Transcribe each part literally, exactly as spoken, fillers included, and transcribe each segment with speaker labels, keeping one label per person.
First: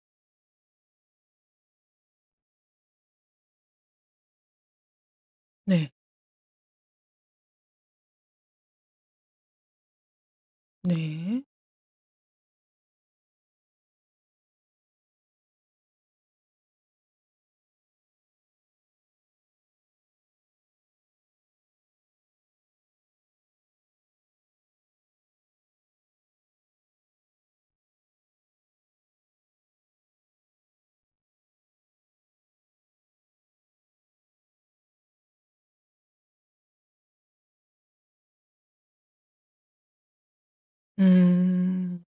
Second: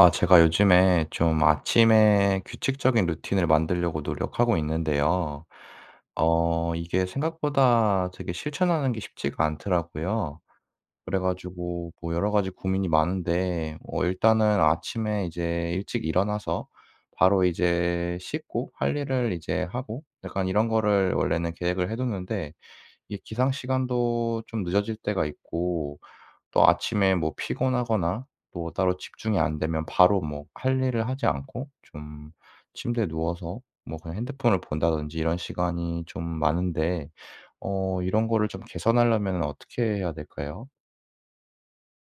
Speaker 1: 아 제가 요즘에 좀 아침에 규칙적인 루틴을 만들려고 노력하고 있는데요.
Speaker 2: 네.
Speaker 1: 어 이게 생각보다 되게 실천하는 게 쉽지가 않더라고요. 그래
Speaker 2: 네.
Speaker 1: 가지고 뭐 여러 가지 고민이 많은데 어 일단은 아침에 이제 일찍 일어나서 바로 이제 씻고 할 일을 이제 하고 약간 이런 거를 원래는 계획을 해 뒀는데, 이게 기상 시간도 좀 늦어질 때가 있고, 또 아침에 뭐 피곤하거나 또 따로 집중이 안 되면 바로 뭐 할 일을 하지 않고 좀 침대에 누워서 뭐 그냥 핸드폰을 본다든지 이런 시간이 좀 많은데, 어 이런 거를 좀 개선하려면 어떻게 해야 될까요?
Speaker 2: 음.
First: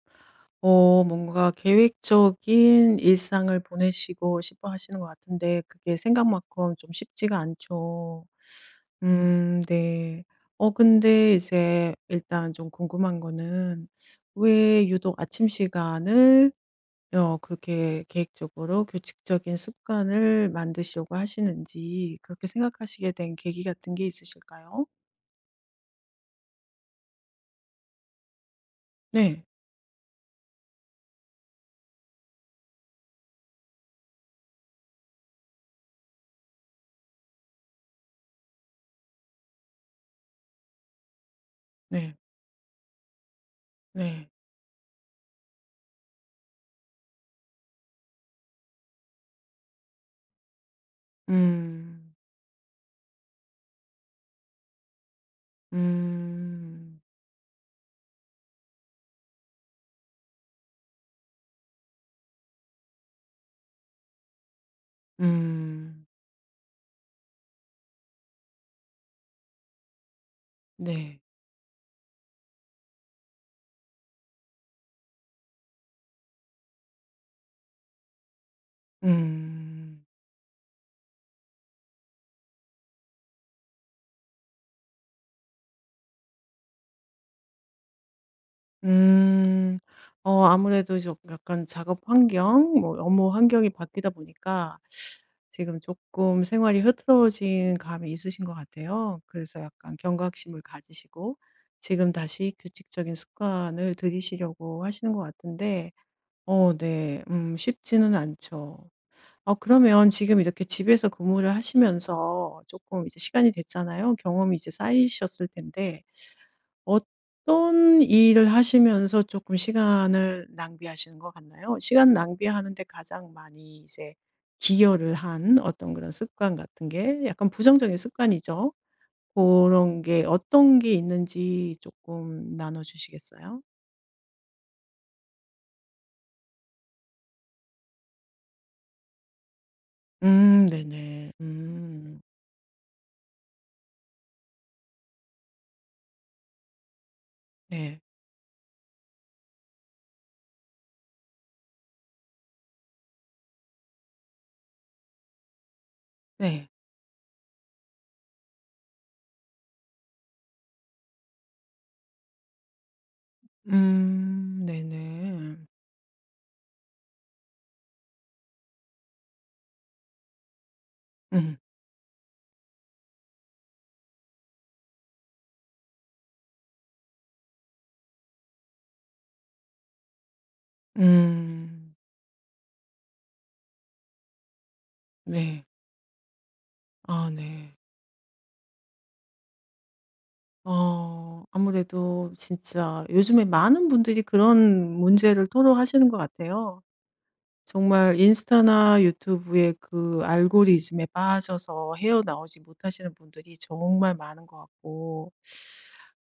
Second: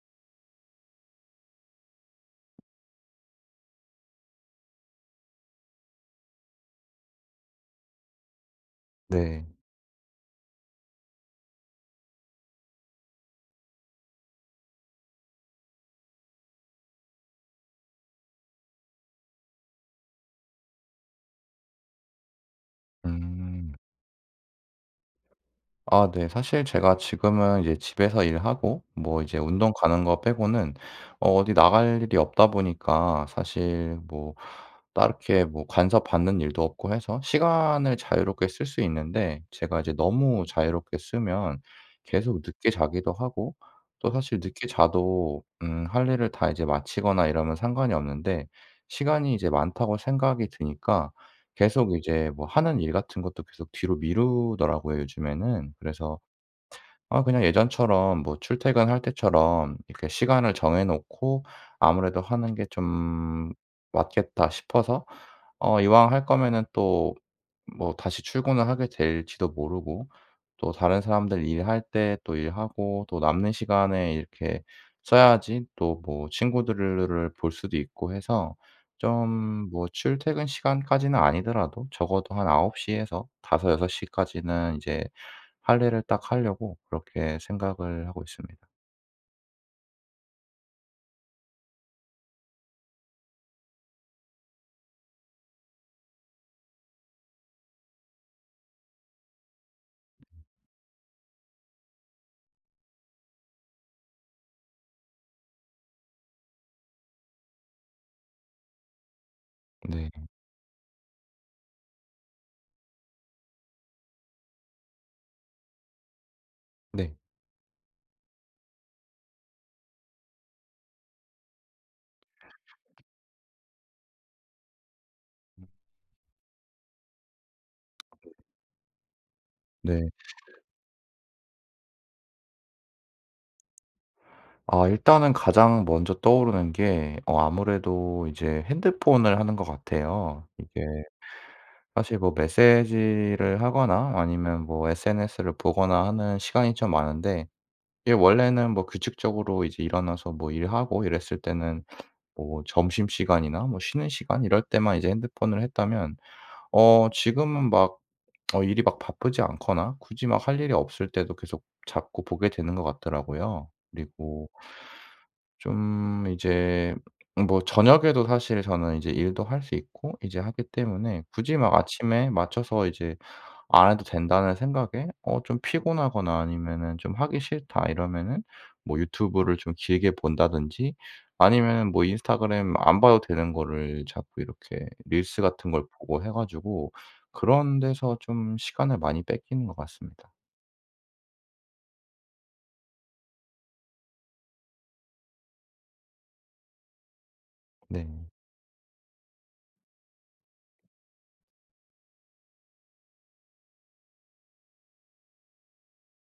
Speaker 2: 어 뭔가 계획적인 일상을 보내시고 싶어 하시는 것 같은데 그게 생각만큼 좀 쉽지가 않죠.
Speaker 1: 네.
Speaker 2: 음 네. 어 근데 이제 일단 좀 궁금한 거는 왜 유독 아침 시간을 어 그렇게 계획적으로 규칙적인 습관을 만드시려고 하시는지 그렇게 생각하시게 된 계기
Speaker 1: 음.
Speaker 2: 같은 게 있으실까요?
Speaker 1: 아 네. 사실 제가 지금은 이제 집에서 일하고 뭐 이제
Speaker 2: 네.
Speaker 1: 운동 가는 거 빼고는 어 어디 나갈 일이 없다 보니까, 사실 뭐 딱히 뭐 간섭받는 일도 없고 해서 시간을 자유롭게 쓸 수 있는데, 제가 이제 너무 자유롭게 쓰면
Speaker 2: 네.
Speaker 1: 계속 늦게 자기도 하고, 또
Speaker 2: 네.
Speaker 1: 사실 늦게 자도 음 할 일을 다 이제 마치거나 이러면 상관이 없는데, 시간이 이제 많다고 생각이 드니까 계속
Speaker 2: 음.
Speaker 1: 이제 뭐 하는 일 같은 것도 계속 뒤로 미루더라고요 요즘에는. 그래서
Speaker 2: 음.
Speaker 1: 아 그냥 예전처럼 뭐 출퇴근할 때처럼 이렇게 시간을 정해 놓고 아무래도 하는 게 좀 맞겠다 싶어서, 어
Speaker 2: 음.
Speaker 1: 이왕 할 거면은, 또 뭐 다시 출근을 하게 될지도 모르고 또 다른
Speaker 2: 네.
Speaker 1: 사람들 일할 때 또 일하고 또 남는 시간에 이렇게 써야지 또 뭐 친구들을 볼 수도 있고 해서, 좀 뭐
Speaker 2: 음.
Speaker 1: 출퇴근 시간까지는 아니더라도 적어도 한아홉 시 에서 다섯에서 여섯 시까지는 이제 할애를 딱 하려고 그렇게 생각을 하고 있습니다.
Speaker 2: 음. 어 아무래도 좀 약간 작업 환경 뭐 업무 환경이 바뀌다 보니까 지금 조금 생활이 흐트러진 감이 있으신 것 같아요. 그래서 약간 경각심을 가지시고 지금 다시 규칙적인 습관을 들이시려고 하시는 것 같은데 어 네 음 쉽지는 않죠. 어
Speaker 1: 네.
Speaker 2: 그러면 지금 이렇게 집에서 근무를 하시면서 조금 이제 시간이 됐잖아요. 경험이 이제 쌓이셨을 텐데
Speaker 1: 네.
Speaker 2: 어떤 일을 하시면서 조금 시간을 낭비하시는 것 같나요? 시간 낭비하는 데 가장 많이 이제 기여를 한
Speaker 1: 음
Speaker 2: 어떤 그런 습관 같은 게 약간 부정적인 습관이죠. 그런
Speaker 1: 네.
Speaker 2: 게 어떤 게 있는지 조금 나눠 주시겠어요?
Speaker 1: 아 일단은 가장 먼저 떠오르는 게 어 아무래도 이제 핸드폰을 하는 것 같아요.
Speaker 2: 음
Speaker 1: 이게
Speaker 2: 네네.
Speaker 1: 사실
Speaker 2: 음.
Speaker 1: 뭐 메시지를 하거나 아니면 뭐 에스엔에스를 보거나 하는 시간이 좀 많은데,
Speaker 2: 네.
Speaker 1: 이게 원래는 뭐 규칙적으로 이제 일어나서 뭐 일하고 이랬을 때는 뭐 점심시간이나 뭐 쉬는 시간 이럴 때만 이제 핸드폰을 했다면,
Speaker 2: 네.
Speaker 1: 어 지금은 막 어 일이 막 바쁘지 않거나 굳이 막 할 일이 없을 때도 계속 잡고 보게 되는 것 같더라고요. 그리고
Speaker 2: 음 네네.
Speaker 1: 좀 이제 뭐 저녁에도 사실 저는 이제 일도 할 수 있고 이제 하기 때문에, 굳이
Speaker 2: 음.
Speaker 1: 막 아침에 맞춰서 이제 안 해도 된다는 생각에 어 좀 피곤하거나 아니면은 좀 하기 싫다 이러면은 뭐 유튜브를 좀 길게 본다든지, 아니면은
Speaker 2: 음.
Speaker 1: 뭐 인스타그램 안 봐도 되는 거를 자꾸 이렇게 릴스
Speaker 2: 네.
Speaker 1: 같은 걸 보고 해 가지고
Speaker 2: 아 네.
Speaker 1: 그런 데서 좀 시간을 많이 뺏기는 것 같습니다.
Speaker 2: 어 아무래도 진짜 요즘에 많은 분들이 그런 문제를 토로하시는 것 같아요.
Speaker 1: 네.
Speaker 2: 정말 인스타나 유튜브의 그 알고리즘에 빠져서 헤어나오지 못하시는 분들이 정말 많은 것 같고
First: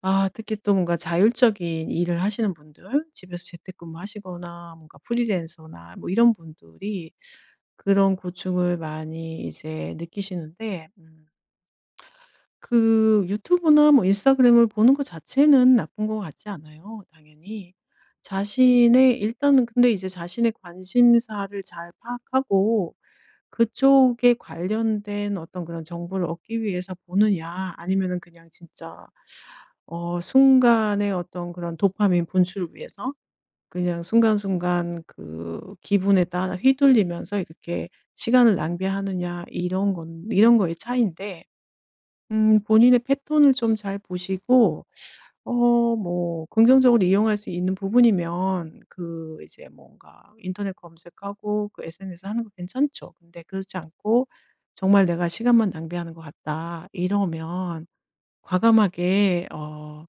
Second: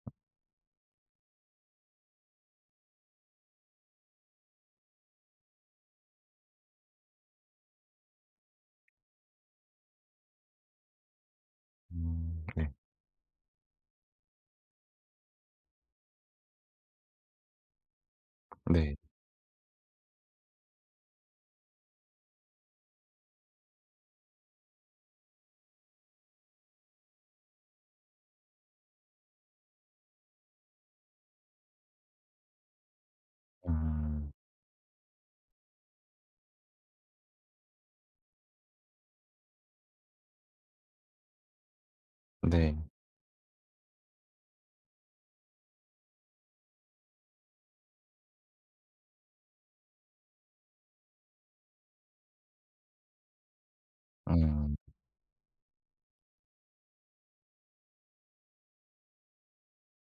Speaker 2: 아 특히 또 뭔가 자율적인 일을 하시는 분들, 집에서 재택근무하시거나 뭔가 프리랜서나 뭐 이런 분들이 그런 고충을 많이 이제 느끼시는데 음
Speaker 1: 음 네.
Speaker 2: 그 유튜브나 뭐 인스타그램을 보는 것 자체는 나쁜 것 같지 않아요, 당연히.
Speaker 1: 네.
Speaker 2: 자신의 일단은 근데 이제 자신의 관심사를 잘 파악하고 그쪽에 관련된 어떤 그런 정보를 얻기 위해서 보느냐, 아니면은 그냥 진짜 어 순간의 어떤 그런 도파민 분출을 위해서 그냥
Speaker 1: 음.
Speaker 2: 순간순간 그 기분에 따라 휘둘리면서 이렇게 시간을 낭비하느냐 이런 건 이런 거의 차이인데 음
Speaker 1: 네.
Speaker 2: 본인의 패턴을 좀 잘 보시고 어 뭐 긍정적으로 이용할 수 있는 부분이면 그 이제 뭔가 인터넷 검색하고 그 에스엔에스 하는 거 괜찮죠. 근데 그렇지 않고
Speaker 1: 음.
Speaker 2: '정말 내가 시간만 낭비하는 것 같다.' 이러면 과감하게 어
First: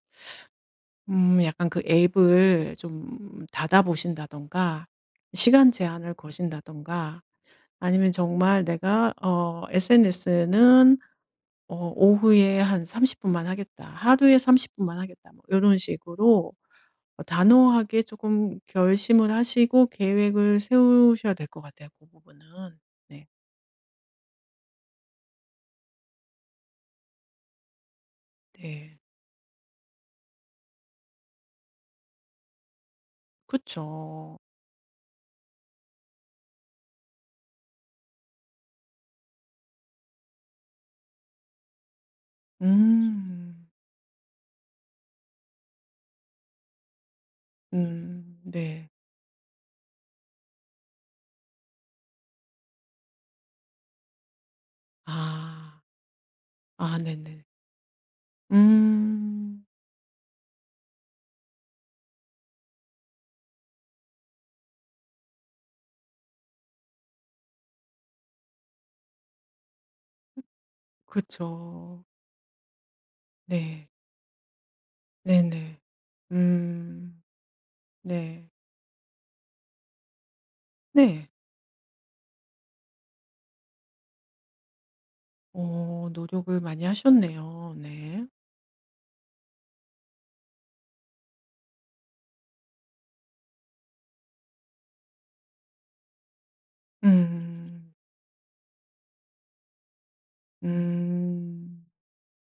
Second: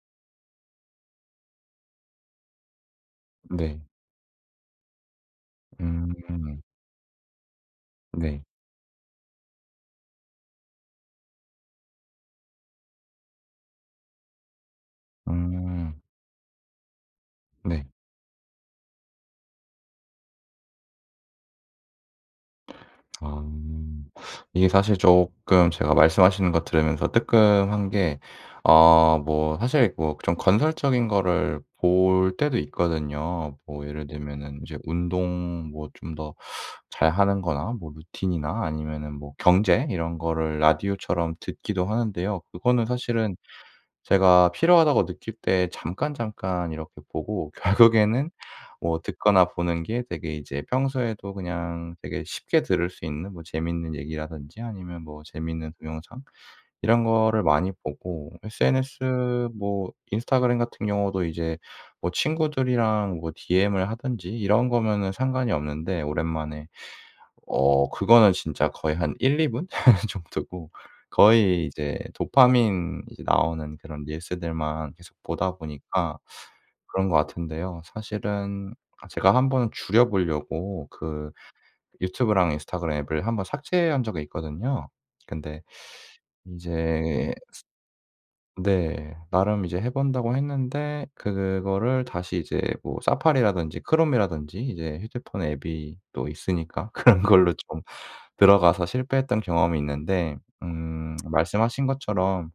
Speaker 2: 음 약간 그 앱을 좀
Speaker 1: 네.
Speaker 2: 닫아 보신다든가 시간
Speaker 1: 음.
Speaker 2: 제한을 거신다든가 아니면
Speaker 1: 네.
Speaker 2: 정말 내가 어 에스엔에스는 어 오후에 한 삼십 분만 하겠다. 하루에 삼십 분만 하겠다. 뭐런
Speaker 1: 음.
Speaker 2: 식으로 어
Speaker 1: 네.
Speaker 2: 단호하게 조금 결심을 하시고 계획을 세우셔야 될 것 같아요, 그 부분은. 네.
Speaker 1: 아. 이게 사실 조금 제가 말씀하시는 거 들으면서 뜨끔한 게,
Speaker 2: 네.
Speaker 1: 어 뭐 사실 뭐 좀 건설적인 거를 볼 때도 있거든요. 뭐 예를
Speaker 2: 그쵸.
Speaker 1: 들면은 이제 운동 뭐 좀 더 잘하는 거나 뭐 루틴이나 아니면은 뭐 경제 이런 거를 라디오처럼 듣기도 하는데요. 그거는 사실은
Speaker 2: 음.
Speaker 1: 제가 필요하다고 느낄 때 잠깐 잠깐 이렇게 보고 결국에는
Speaker 2: 음 네.
Speaker 1: 뭐 듣거나 보는 게 되게 이제 평소에도 그냥 되게 쉽게 들을 수 있는 뭐 재밌는 얘기라든지 아니면 뭐 재밌는
Speaker 2: 아.
Speaker 1: 동영상
Speaker 2: 아
Speaker 1: 이런 거를
Speaker 2: 네네.
Speaker 1: 많이 보고, 에스엔에스
Speaker 2: 음.
Speaker 1: 뭐 인스타그램 같은 경우도 이제 뭐 친구들이랑 뭐 디엠을 하든지 이런 거면은 상관이 없는데, 오랜만에 어 그거는 진짜 거의 한 일에서 이 분 정도고, 거의 이제
Speaker 2: 그쵸.
Speaker 1: 도파민 이제 나오는
Speaker 2: 네.
Speaker 1: 그런 릴스들만 계속 보다
Speaker 2: 네네.
Speaker 1: 보니까 그런 것
Speaker 2: 음.
Speaker 1: 같은데요.
Speaker 2: 네.
Speaker 1: 사실은 제가 한번 줄여 보려고
Speaker 2: 네.
Speaker 1: 그 유튜브랑 인스타그램 앱을 한번 삭제한 적이 있거든요. 근데
Speaker 2: 어 노력을 많이
Speaker 1: 이제
Speaker 2: 하셨네요. 네.
Speaker 1: 네 나름 이제 해 본다고 했는데, 그거를 다시 이제 뭐 사파리라든지 크롬이라든지 이제 휴대폰 앱이 또 있으니까 그런 걸로 좀
Speaker 2: 음.
Speaker 1: 들어가서 실패했던 경험이 있는데, 음 말씀하신
Speaker 2: 음.
Speaker 1: 것처럼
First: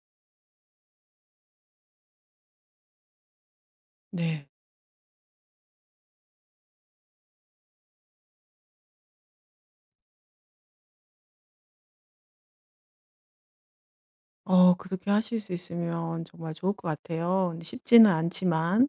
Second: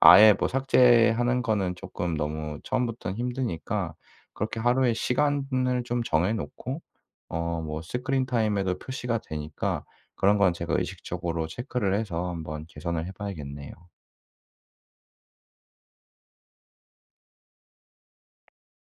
Speaker 1: 아예 뭐 삭제하는 거는 쪼끔 너무 처음부터는 힘드니까
Speaker 2: 네.
Speaker 1: 그렇게 하루에 시간을 좀 정해 놓고 어 뭐 스크린 타임에도 표시가 되니까 그런 건 제가 의식적으로 체크를 해서 한번 개선을 해 봐야겠네요.
Speaker 2: 어 그렇게 하실 수 있으면 정말 좋을 것 같아요. 근데 쉽지는 않지만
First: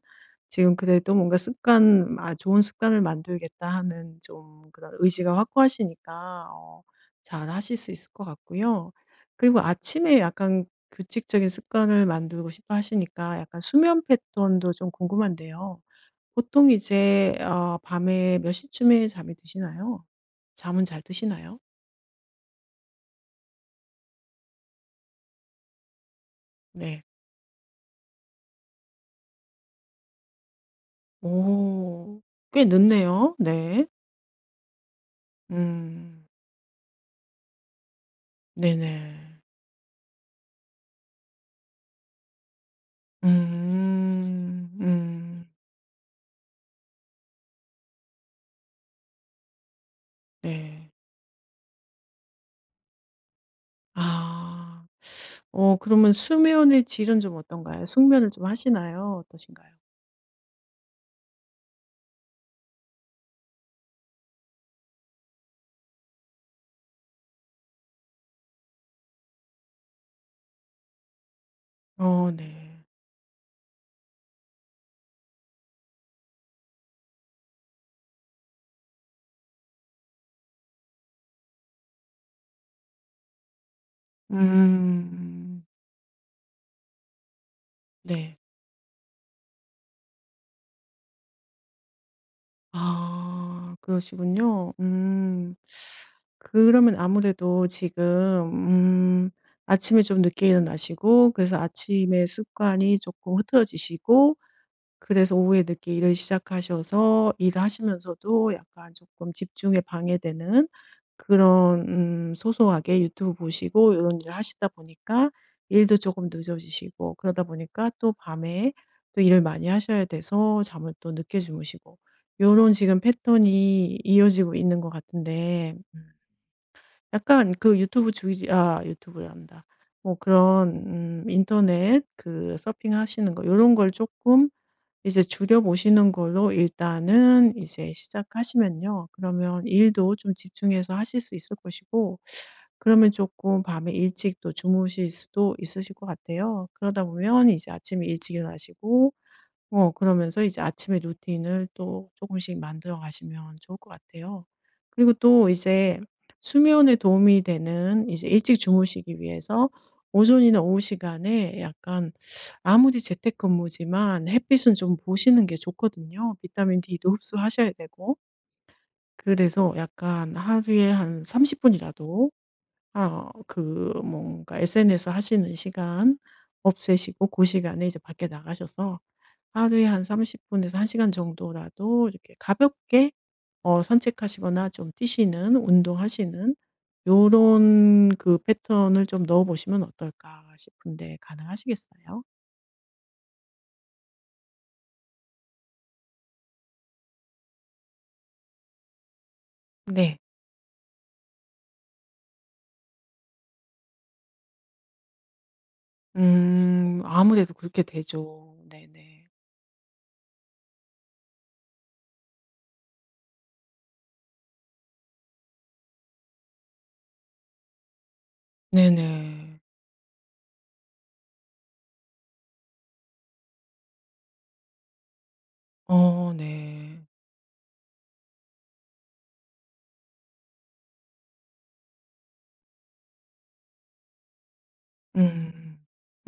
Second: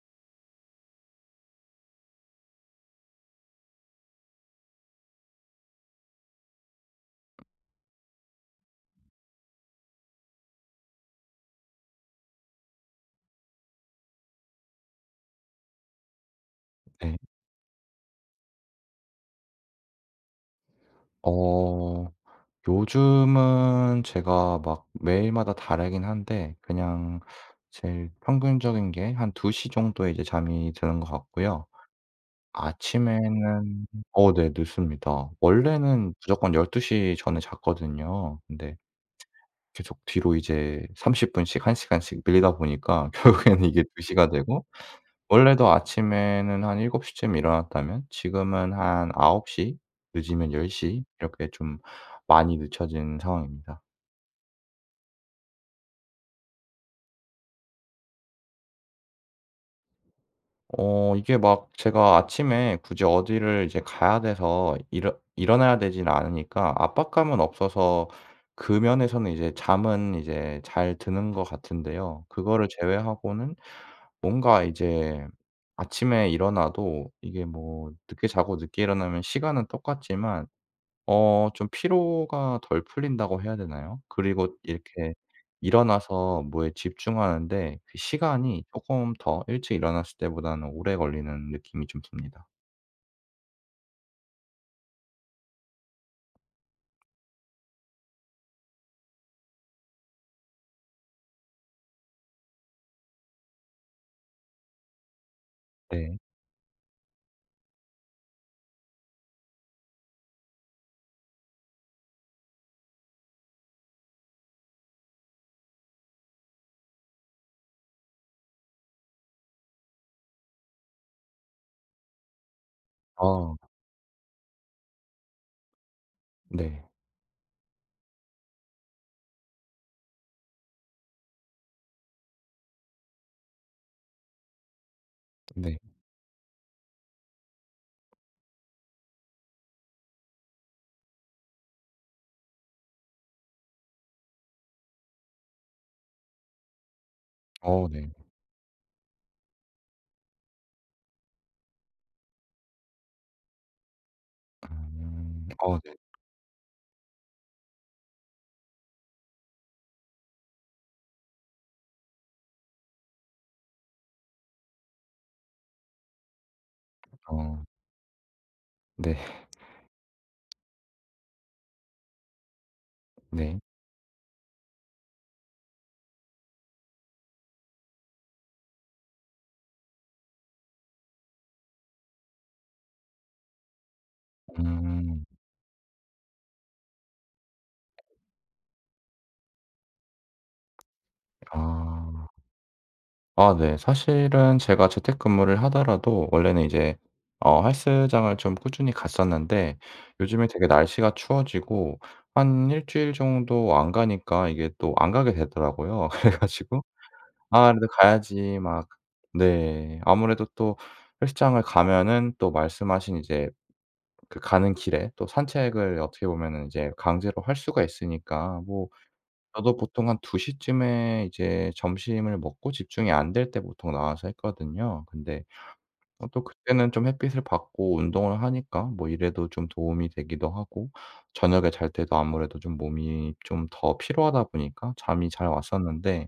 Speaker 2: 지금 그래도 뭔가 습관 아 '좋은 습관을 만들겠다.' 하는 좀 그런 의지가 확고하시니까 어 잘하실 수 있을 것 같고요. 그리고 아침에 약간 규칙적인 습관을 만들고 싶어 하시니까 약간 수면 패턴도 좀 궁금한데요. 보통
Speaker 1: 네.
Speaker 2: 이제 어 밤에 몇 시쯤에 잠이 드시나요? 잠은 잘 드시나요?
Speaker 1: 어 요즘은 제가 막 매일마다 다르긴 한데,
Speaker 2: 네.
Speaker 1: 그냥 제일 평균적인 게 한 두 시 정도에 이제 잠이 드는 것 같고요.
Speaker 2: 오. 꽤 늦네요.
Speaker 1: 아침에는
Speaker 2: 네.
Speaker 1: 어 네 늦습니다. 원래는
Speaker 2: 음.
Speaker 1: 무조건 열두 시 전에 잤거든요. 근데
Speaker 2: 네네.
Speaker 1: 계속 뒤로 이제 삼십 분씩 한 시간씩 밀리다 보니까 결국에는 이게 두 시가 되고,
Speaker 2: 음. 음.
Speaker 1: 원래도 아침에는 한일곱 시쯤 일어났다면 지금은 한9홉시, 늦으면 1
Speaker 2: 네.
Speaker 1: 0 이렇게 좀 많이 늦춰진 상황입니다.
Speaker 2: 아. 어 그러면 수면의 질은 좀 어떤가요? 숙면을 좀 하시나요? 어떠신가요?
Speaker 1: 어 이게 막 제가 아침에 굳이 어디를 이제 가야 돼서 일어 일어나야 되진 않으니까 압박감은 없어서, 그 면에서는 이제 잠은 이제 잘 드는 것 같은데요.
Speaker 2: 어
Speaker 1: 그거를
Speaker 2: 네.
Speaker 1: 제외하고는 뭔가 이제 아침에 일어나도 이게 뭐 늦게 자고 늦게 일어나면 시간은 똑같지만, 어 좀 피로가 덜 풀린다고 해야 되나요? 그리고 이렇게
Speaker 2: 음.
Speaker 1: 일어나서 뭐에 집중하는데 그
Speaker 2: 네.
Speaker 1: 시간이 쪼끔 더 일찍 일어났을 때보다는 오래 걸리는 느낌이 좀 듭니다.
Speaker 2: 아 그러시군요. 음. 그러면 아무래도 지금 음 아침에 좀 늦게 일어나시고 그래서 아침의 습관이 조금 흐트러지시고 그래서 오후에 늦게 일을
Speaker 1: 네.
Speaker 2: 시작하셔서 일하시면서도 약간 조금 집중에 방해되는 그런 음 소소하게 유튜브 보시고 이런 일을 하시다 보니까 일도 조금 늦어지시고 그러다 보니까 또 밤에 또 일을 많이 하셔야 돼서 잠을 또 늦게 주무시고 요런 지금
Speaker 1: 아
Speaker 2: 패턴이 이어지고 있는 것 같은데 음
Speaker 1: 네.
Speaker 2: 약간 그 유튜브 주의 아 유튜브란다. 뭐 그런 음 인터넷 그 서핑하시는 거 요런 걸 조금 이제 줄여
Speaker 1: 네.
Speaker 2: 보시는 걸로 일단은 이제 시작하시면요. 그러면 일도 좀 집중해서 하실 수 있을 것이고 그러면 조금 밤에 일찍 또 주무실 수도 있으실 것 같아요. 그러다 보면 이제
Speaker 1: 어
Speaker 2: 아침에
Speaker 1: 네.
Speaker 2: 일찍 일어나시고 어 그러면서 이제 아침에 루틴을 또 조금씩 만들어 가시면 좋을 것 같아요. 그리고
Speaker 1: 음.
Speaker 2: 또
Speaker 1: 어 네.
Speaker 2: 이제 수면에 도움이 되는 이제 일찍 주무시기 위해서 오전이나 오후 시간에 약간 아무리 재택근무지만 햇빛은 좀 보시는 게 좋거든요. 비타민 D도
Speaker 1: 어.
Speaker 2: 흡수하셔야 되고.
Speaker 1: 네.
Speaker 2: 그래서 약간 하루에 한 삼십 분이라도 아
Speaker 1: 네.
Speaker 2: 그 뭔가 에스엔에스 하시는 시간 없애시고 그 시간에 이제 밖에 나가셔서 하루에 한 삼십 분에서 한 시간 정도라도 이렇게 가볍게 어 산책하시거나 좀
Speaker 1: 음.
Speaker 2: 뛰시는 운동하시는 요런 그 패턴을 좀 넣어 보시면 어떨까 싶은데 가능하시겠어요?
Speaker 1: 아. 아 네. 사실은 제가 재택근무를 하더라도 원래는 이제 어 헬스장을 좀 꾸준히 갔었는데,
Speaker 2: 네.
Speaker 1: 요즘에 되게 날씨가 추워지고 한 일 주일 정도 안 가니까 이게 또 안 가게 되더라고요. 그래 가지고
Speaker 2: 음 아무래도
Speaker 1: "아
Speaker 2: 그렇게
Speaker 1: 그래도
Speaker 2: 되죠.
Speaker 1: 가야지." 막,
Speaker 2: 네네.
Speaker 1: 네. 아무래도 또 헬스장을 가면은, 또 말씀하신 이제 그 가는 길에 또 산책을 어떻게 보면은 이제 강제로 할 수가 있으니까 뭐,
Speaker 2: 네네.
Speaker 1: 저도 보통 한 두 시쯤에 이제 점심을 먹고 집중이 안 될 때 보통 나와서 했거든요. 근데 어
Speaker 2: 어
Speaker 1: 또 그때는
Speaker 2: 네.
Speaker 1: 좀 햇빛을 받고 운동을 하니까 뭐 이래도 좀 도움이 되기도 하고, 저녁에 잘 때도 아무래도 좀 몸이 좀 더 피로하다 보니까 잠이 잘
Speaker 2: 음.
Speaker 1: 왔었는데,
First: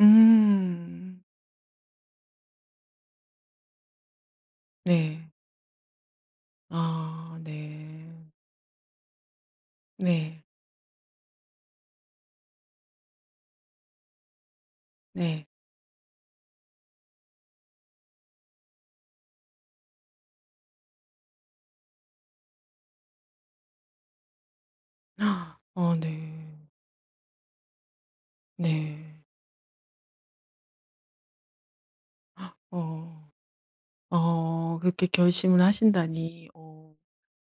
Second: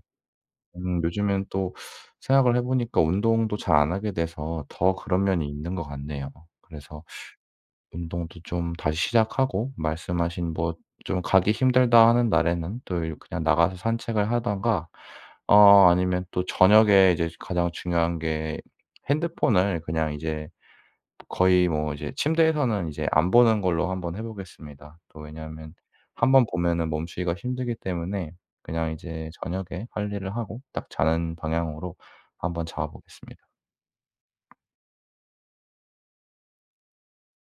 Speaker 1: 음
Speaker 2: 음.
Speaker 1: 요즘엔 또 생각을 해 보니까 운동도 잘 안 하게 돼서 더 그런
Speaker 2: 네.
Speaker 1: 면이 있는 것 같네요. 그래서
Speaker 2: 아 네.
Speaker 1: 운동도 좀 다시 시작하고
Speaker 2: 네.
Speaker 1: 말씀하신, 네. 뭐 좀 가기 힘들다 하는 날에는 또 이 그냥 나가서 산책을 하든가
Speaker 2: 네.
Speaker 1: 어 아니면, 또 저녁에 이제 가장 중요한 게 핸드폰을 그냥 이제 거의 뭐 이제 침대에서는 이제 안 보는 걸로 한번 해 보겠습니다. 또
Speaker 2: 아,
Speaker 1: 왜냐하면
Speaker 2: 어
Speaker 1: 한번
Speaker 2: 네.
Speaker 1: 보면은 멈추기가 힘들기 때문에 그냥
Speaker 2: 네.
Speaker 1: 이제 저녁에 할 일을 하고 딱 자는 방향으로 한번 잡아
Speaker 2: 어.
Speaker 1: 보겠습니다.
Speaker 2: 어 그렇게 결심을 하신다니 어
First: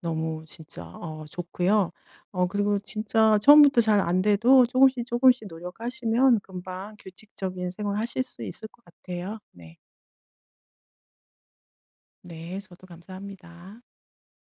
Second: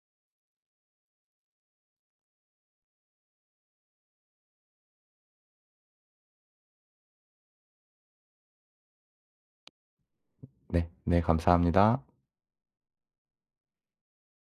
Speaker 2: 너무 진짜 어 좋고요. 어 그리고 진짜 처음부터 잘 안 돼도 조금씩 조금씩 노력하시면 금방 규칙적인 생활 하실 수 있을 것 같아요. 네.
Speaker 1: 네 네 감사합니다.
Speaker 2: 네. 저도 감사합니다.